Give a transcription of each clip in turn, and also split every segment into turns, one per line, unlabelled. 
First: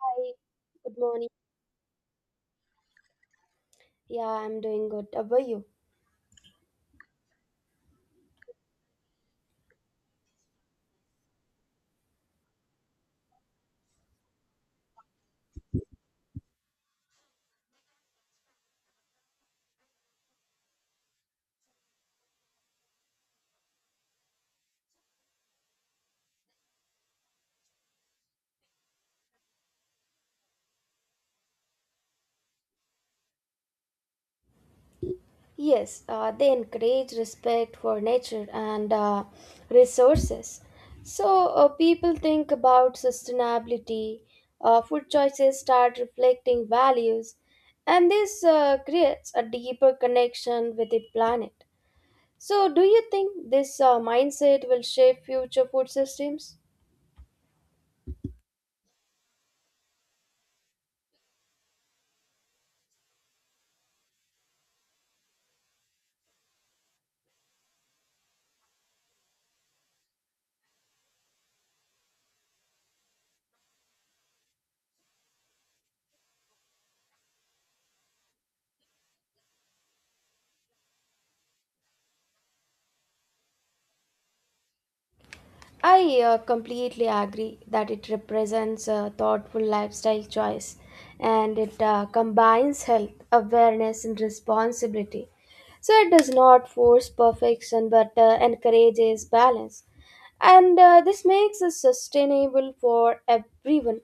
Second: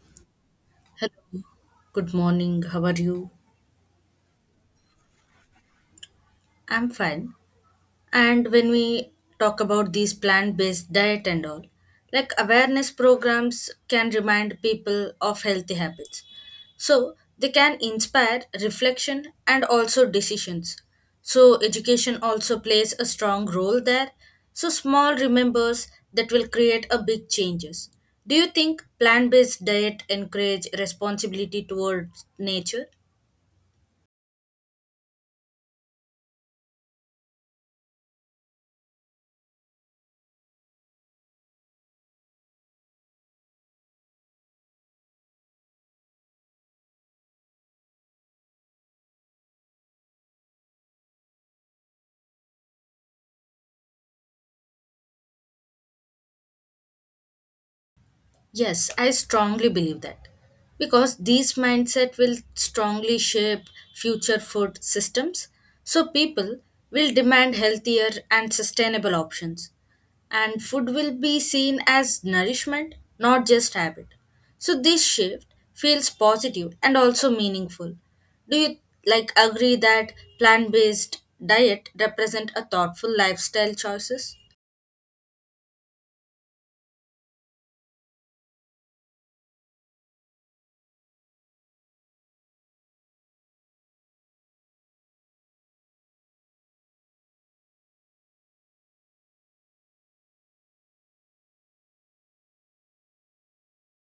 Hi, good morning.
Hello, good morning. How are you?
Yeah, I'm doing good. How about you?
I'm fine. And when we talk about these plant based diet and all, like awareness programs can remind people of healthy habits. So they can inspire reflection and also decisions. So education also plays a strong role there. So small remembers that will create a big changes. Do you think plant based diet encourage responsibility towards nature?
Yes, they encourage respect for nature and resources. So people think about sustainability, food choices start reflecting values, and this creates a deeper connection with the planet. So, do you think this mindset will shape future food systems?
Yes, I strongly believe that because these mindset will strongly shape future food systems. So people will demand healthier and sustainable options and food will be seen as nourishment, not just habit. So this shift feels positive and also meaningful. Do you like agree that plant-based diet represent a thoughtful lifestyle choices?
I completely agree that it represents a thoughtful lifestyle choice, and it combines health, awareness, and responsibility. So it does not force perfection but encourages balance. And this makes it sustainable for everyone.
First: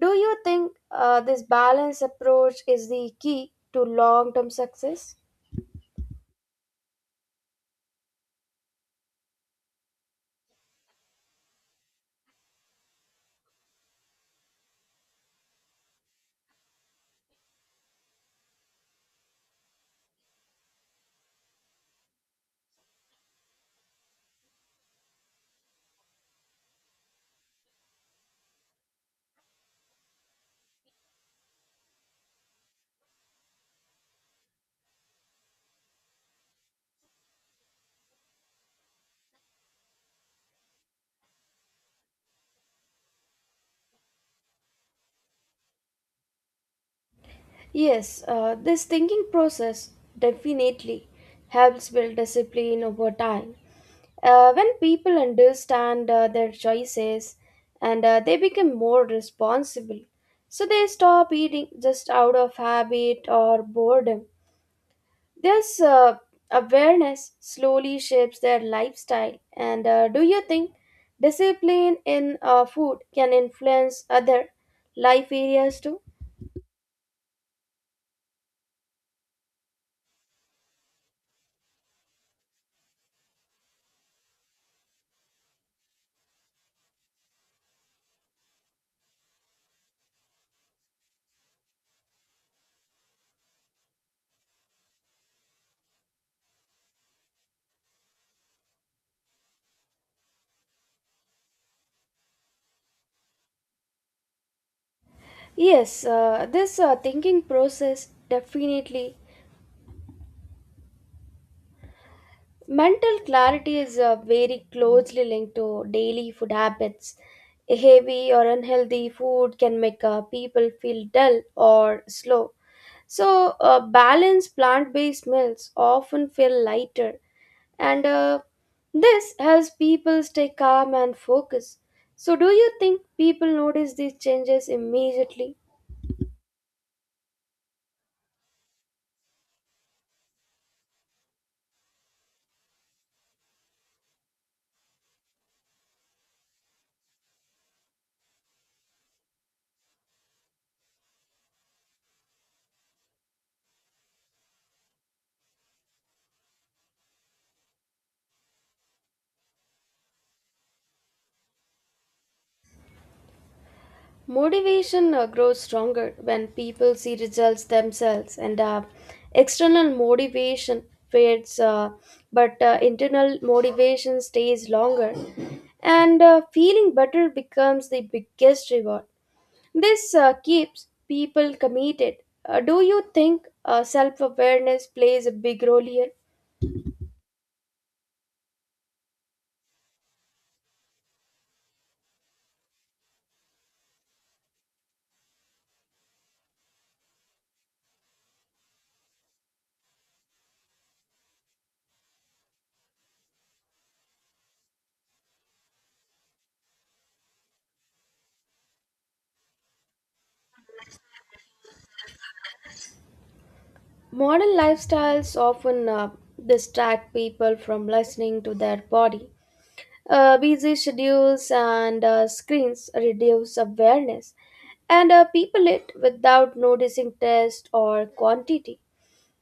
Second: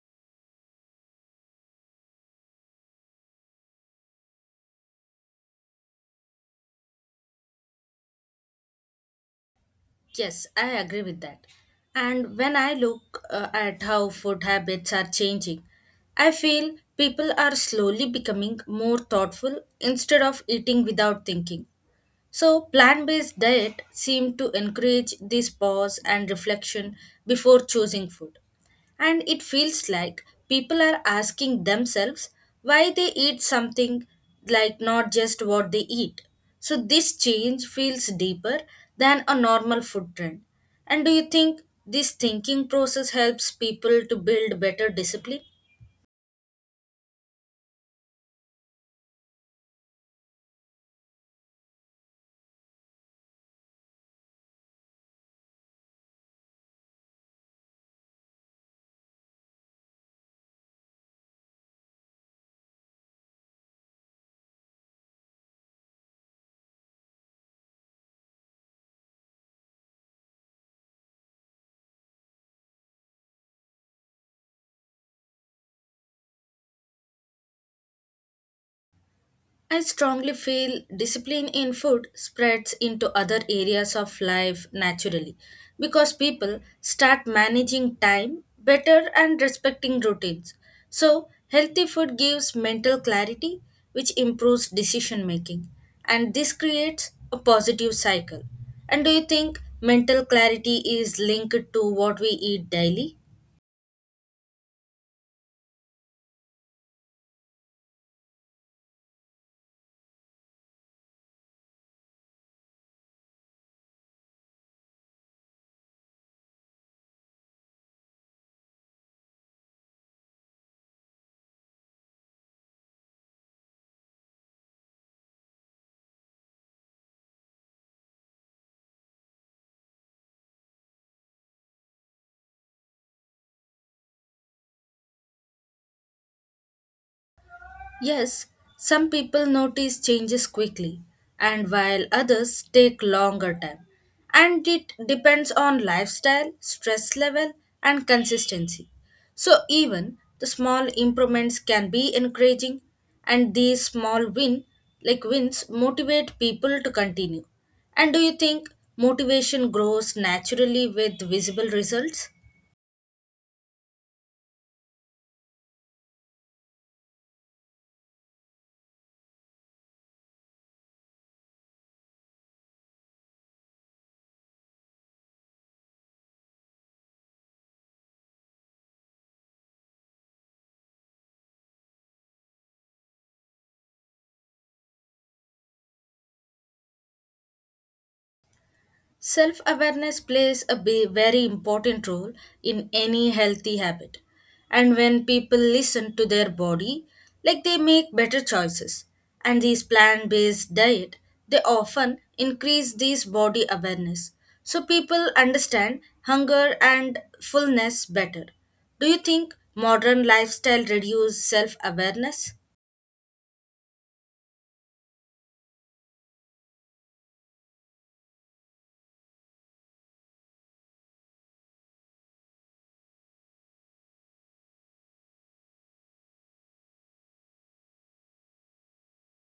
Do you think this balance approach is the key to long term success?
Yes, I agree with that. And when I look at how food habits are changing, I feel people are slowly becoming more thoughtful instead of eating without thinking. So, plant based diet seem to encourage this pause and reflection before choosing food. And it feels like people are asking themselves why they eat something like not just what they eat. So, this change feels deeper than a normal food trend. And do you think this thinking process helps people to build better discipline?
Yes, this thinking process definitely helps build discipline over time. When people understand their choices and they become more responsible, so they stop eating just out of habit or boredom. This awareness slowly shapes their lifestyle. And do you think discipline in food can influence other life areas too?
I strongly feel discipline in food spreads into other areas of life naturally because people start managing time better and respecting routines. So, healthy food gives mental clarity, which improves decision making, and this creates a positive cycle. And do you think mental clarity is linked to what we eat daily?
Yes, this thinking process definitely. Mental clarity is very closely linked to daily food habits. A heavy or unhealthy food can make people feel dull or slow. So, balanced plant based meals often feel lighter, and this helps people stay calm and focused. So, do you think people notice these changes immediately?
Yes, some people notice changes quickly and while others take longer time. And it depends on lifestyle, stress level and consistency. So even the small improvements can be encouraging and these small win like wins motivate people to continue. And do you think motivation grows naturally with visible results?
Motivation grows stronger when people see results themselves, and external motivation fades, but internal motivation stays longer. And feeling better becomes the biggest reward. This keeps people committed. Do you think self awareness plays a big role here?
Self awareness plays a very important role in any healthy habit. And when people listen to their body, like they make better choices. And these plant based diet, they often increase these body awareness. So people understand hunger and fullness better. Do you think modern lifestyle reduce self awareness?
Modern lifestyles often distract people from listening to their body. Busy schedules and screens reduce awareness, and people eat without noticing taste or quantity.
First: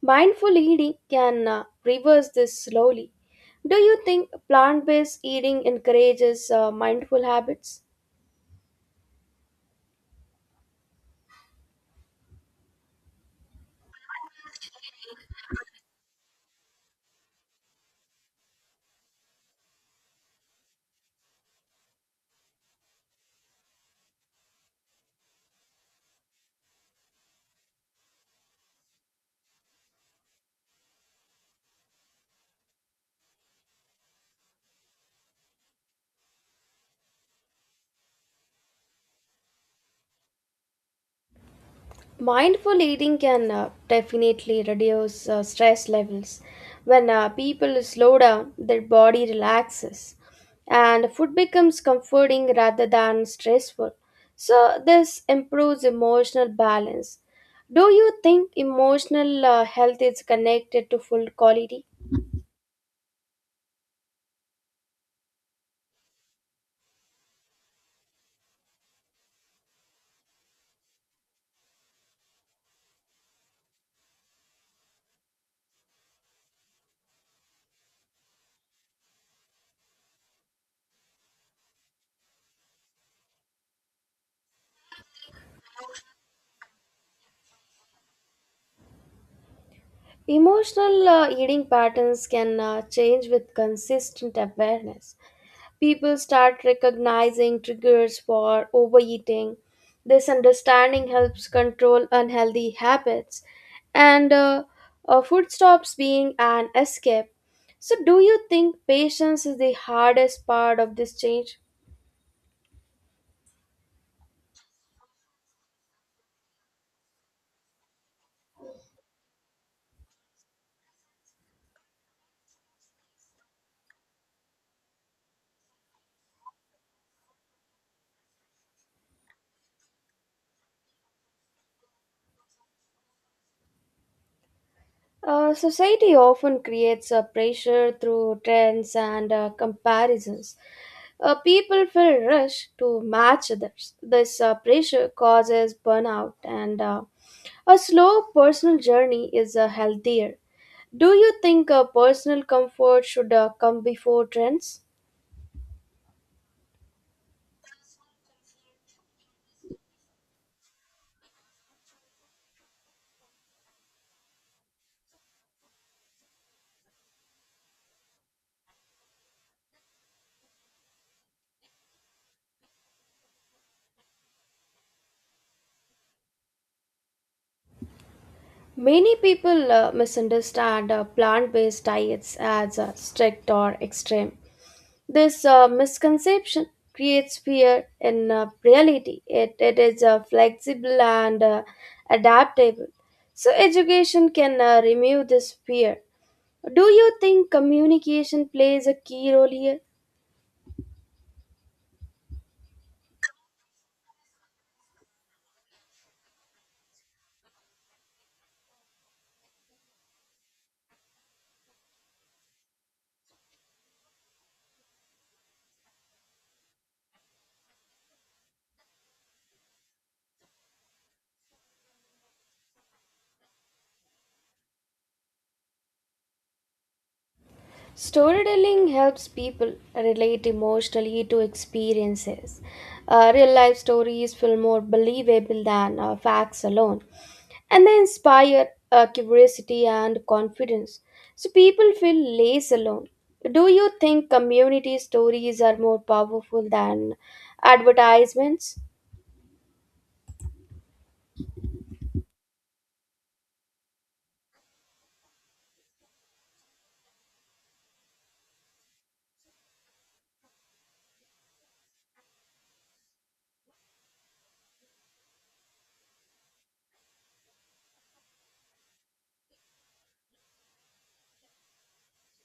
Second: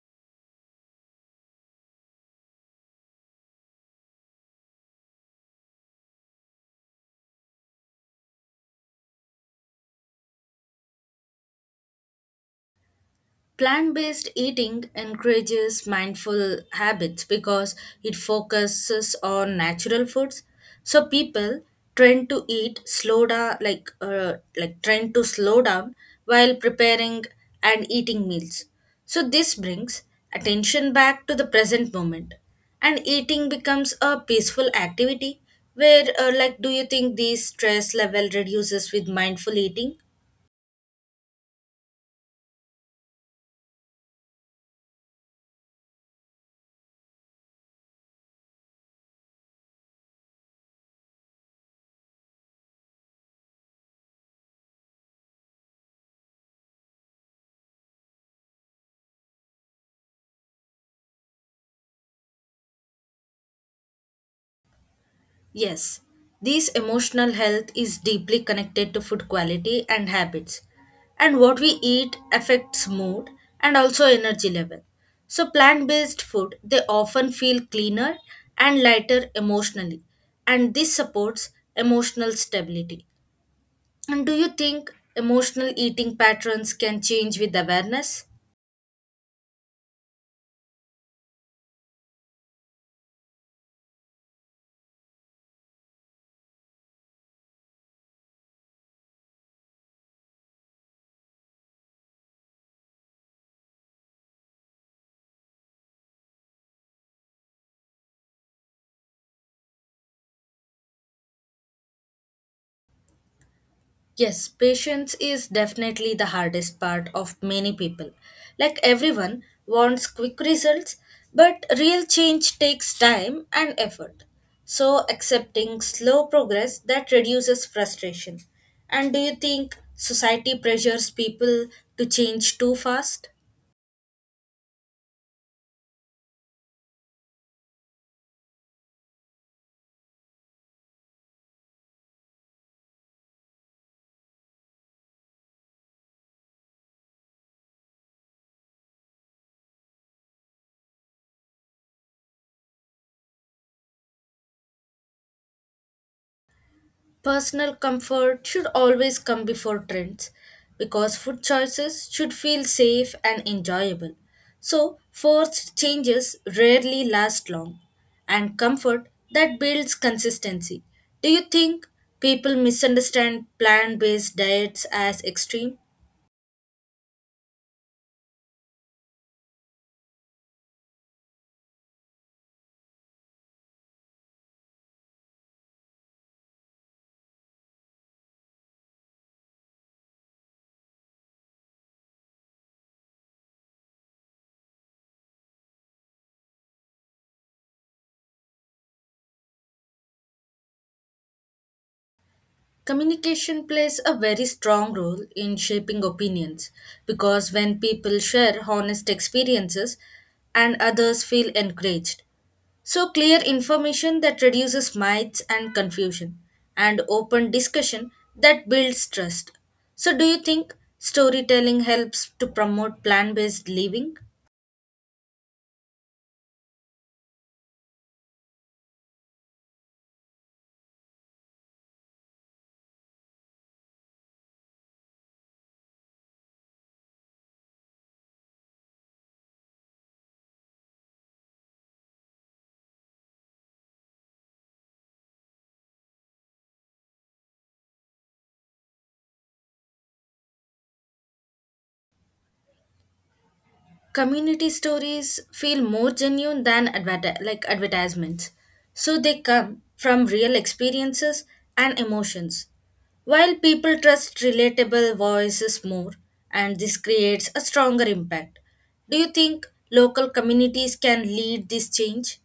Mindful eating can reverse this slowly. Do you think plant based eating encourages mindful habits?
Plant based eating encourages mindful habits because it focuses on natural foods. So people trend to eat slow down, like trend to slow down while preparing and eating meals. So this brings attention back to the present moment, and eating becomes a peaceful activity. Where do you think the stress level reduces with mindful eating?
Mindful eating can definitely reduce stress levels. When people slow down, their body relaxes and food becomes comforting rather than stressful. So, this improves emotional balance. Do you think emotional health is connected to food quality?
Yes, this emotional health is deeply connected to food quality and habits. And what we eat affects mood and also energy level. So plant-based food, they often feel cleaner and lighter emotionally, and this supports emotional stability. And do you think emotional eating patterns can change with awareness?
Emotional eating patterns can change with consistent awareness. People start recognizing triggers for overeating. This understanding helps control unhealthy habits, and food stops being an escape. So, do you think patience is the hardest part of this change?
Yes, patience is definitely the hardest part of many people. Like everyone wants quick results, but real change takes time and effort. So, accepting slow progress that reduces frustration. And do you think society pressures people to change too fast?
Society often creates a pressure through trends and comparisons. People feel rushed to match others. This pressure causes burnout and a slow personal journey is healthier. Do you think personal comfort should come before trends?
Personal comfort should always come before trends because food choices should feel safe and enjoyable. So, forced changes rarely last long, and comfort that builds consistency. Do you think people misunderstand plant based diets as extreme?
Many people misunderstand plant based diets as strict or extreme. This misconception creates fear in reality. It is flexible and adaptable. So, education can remove this fear. Do you think communication plays a key role here?
Communication plays a very strong role in shaping opinions because when people share honest experiences and others feel encouraged. So, clear information that reduces myths and confusion, and open discussion that builds trust. So, do you think storytelling helps to promote plan based living?
Storytelling helps people relate emotionally to experiences. Real life stories feel more believable than facts alone, and they inspire curiosity and confidence. So people feel less alone. Do you think community stories are more powerful than advertisements?
Community stories feel more genuine than advertisements so they come from real experiences and emotions, while people trust relatable voices more, and this creates a stronger impact. Do you think local communities can lead this change?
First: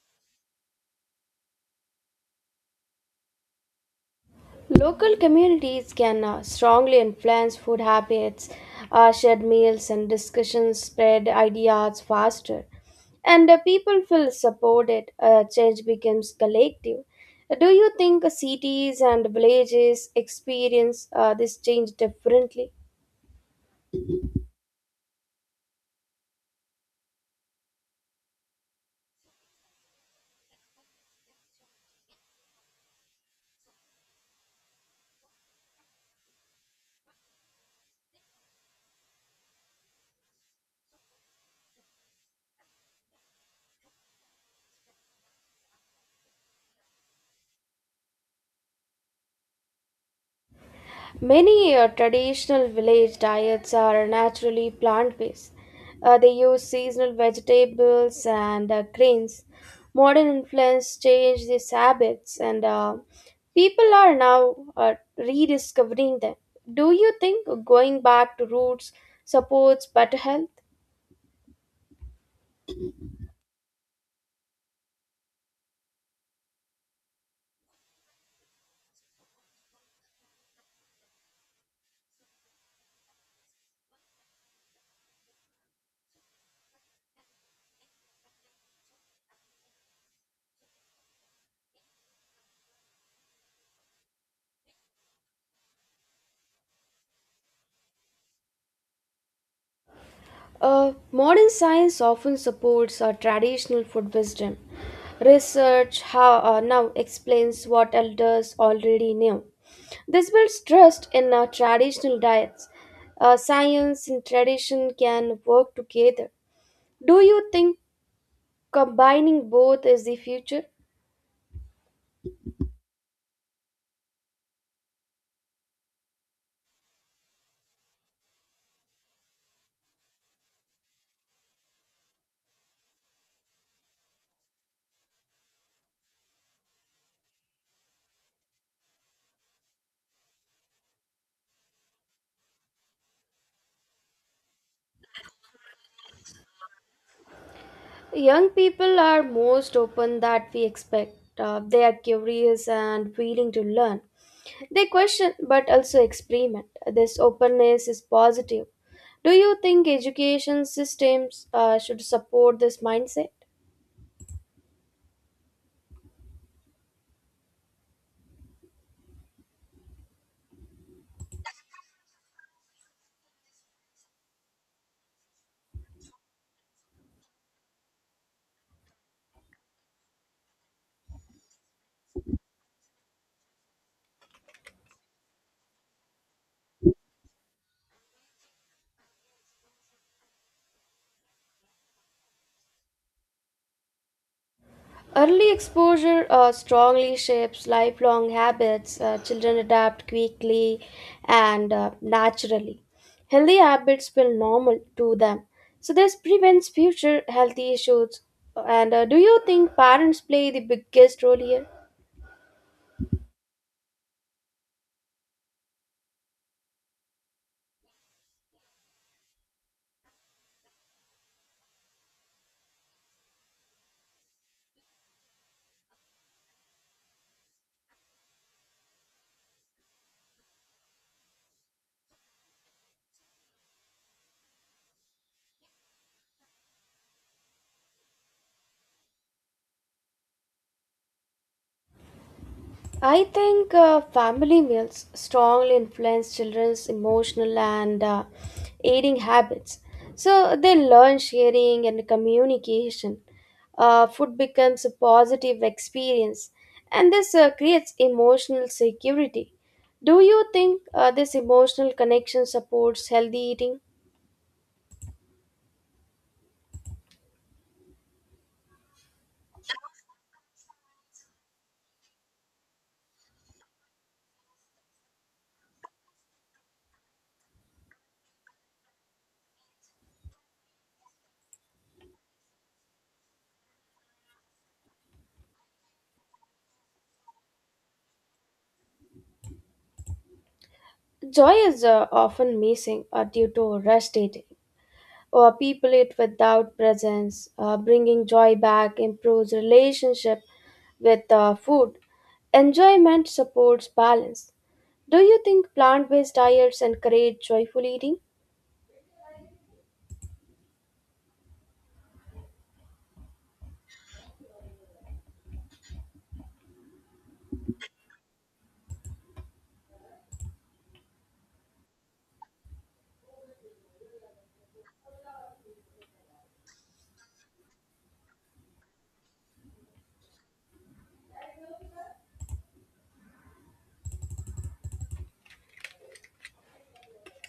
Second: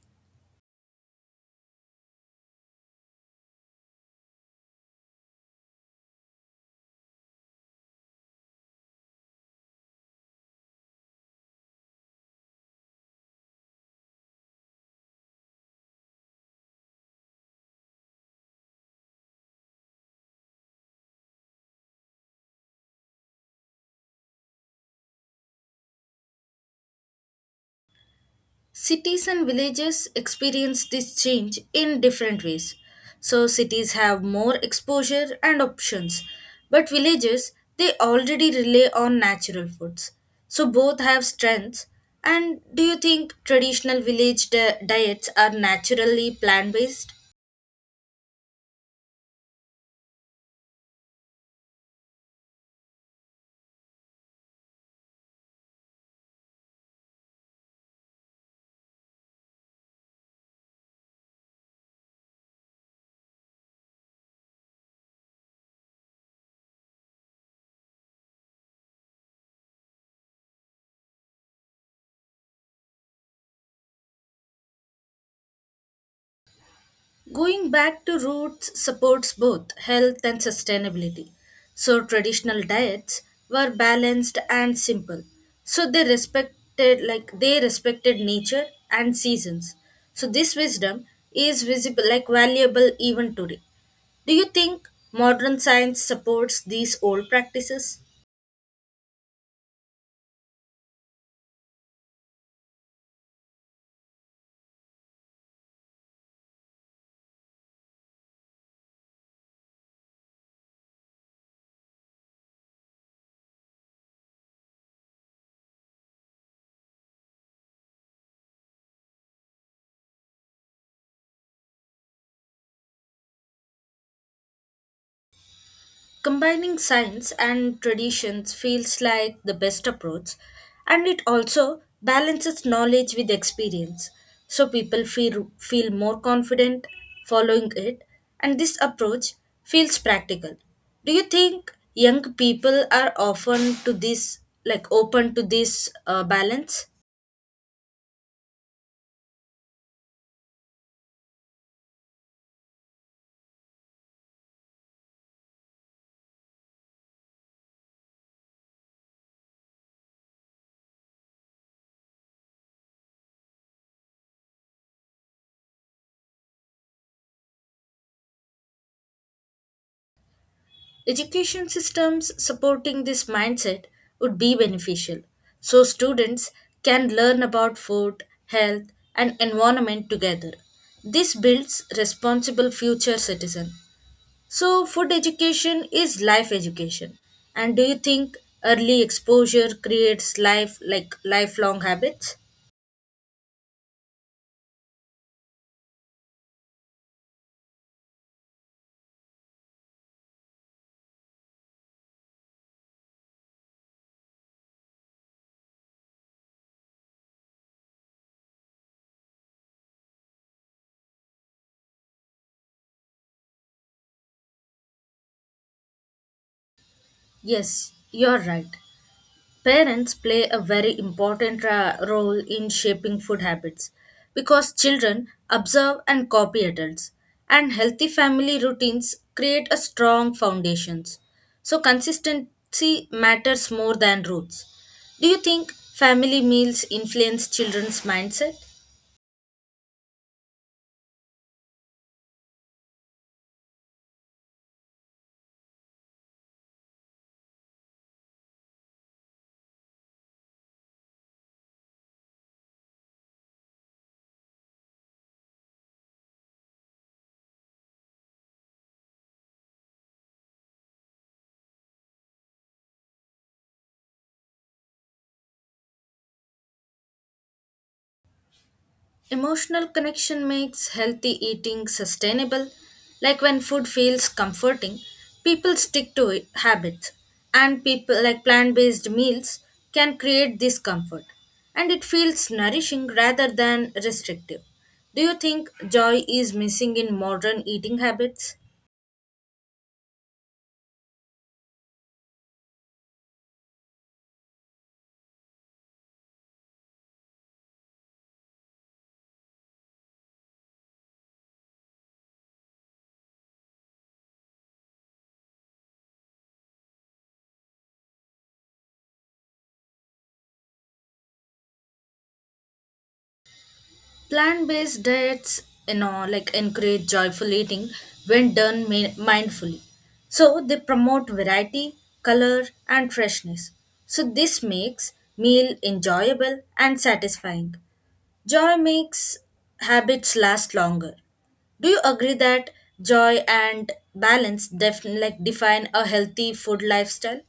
Local communities can strongly influence food habits, shared meals, and discussions spread ideas faster. And people feel supported, change becomes collective. Do you think cities and villages experience this change differently?
Cities and villages experience this change in different ways. So, cities have more exposure and options, but villages they already rely on natural foods. So, both have strengths. And do you think traditional village diets are naturally plant based?
Many traditional village diets are naturally plant based. They use seasonal vegetables and grains. Modern influence changed these habits, and people are now rediscovering them. Do you think going back to roots supports better health?
Going back to roots supports both health and sustainability. So, traditional diets were balanced and simple. So, they respected nature and seasons. So, this wisdom is valuable even today. Do you think modern science supports these old practices?
Modern science often supports traditional food wisdom. Research how, now explains what elders already knew. This builds trust in our traditional diets. Science and tradition can work together. Do you think combining both is the future?
Combining science and traditions feels like the best approach, and it also balances knowledge with experience, so people feel more confident following it, and this approach feels practical. Do you think young people are often to this, like open to this balance?
Young people are most open that we expect. They are curious and willing to learn. They question but also experiment. This openness is positive. Do you think education systems should support this mindset?
Education systems supporting this mindset would be beneficial so students can learn about food, health, and environment together. This builds responsible future citizen. So food education is life education. And do you think early exposure creates lifelong habits?
Early exposure strongly shapes lifelong habits. Children adapt quickly and naturally. Healthy habits feel normal to them. So, this prevents future health issues. And do you think parents play the biggest role here?
Yes, you're right. Parents play a very important role in shaping food habits because children observe and copy adults and healthy family routines create a strong foundations. So consistency matters more than roots. Do you think family meals influence children's mindset?
I think family meals strongly influence children's emotional and eating habits. So they learn sharing and communication. Food becomes a positive experience, and this creates emotional security. Do you think this emotional connection supports healthy eating?
Emotional connection makes healthy eating sustainable. Like when food feels comforting, people stick to it, habits. And people like plant-based meals can create this comfort. And it feels nourishing rather than restrictive. Do you think joy is missing in modern eating habits?
Joy is often missing due to rushed eating. Or people it without presence. Bringing joy back improves relationship with food. Enjoyment supports balance. Do you think plant-based diets encourage joyful eating?
Plant-based diets, you know, like encourage joyful eating when done mindfully. So they promote variety, color, and freshness. So this makes meal enjoyable and satisfying. Joy makes habits last longer. Do you agree that joy and balance define a healthy food lifestyle?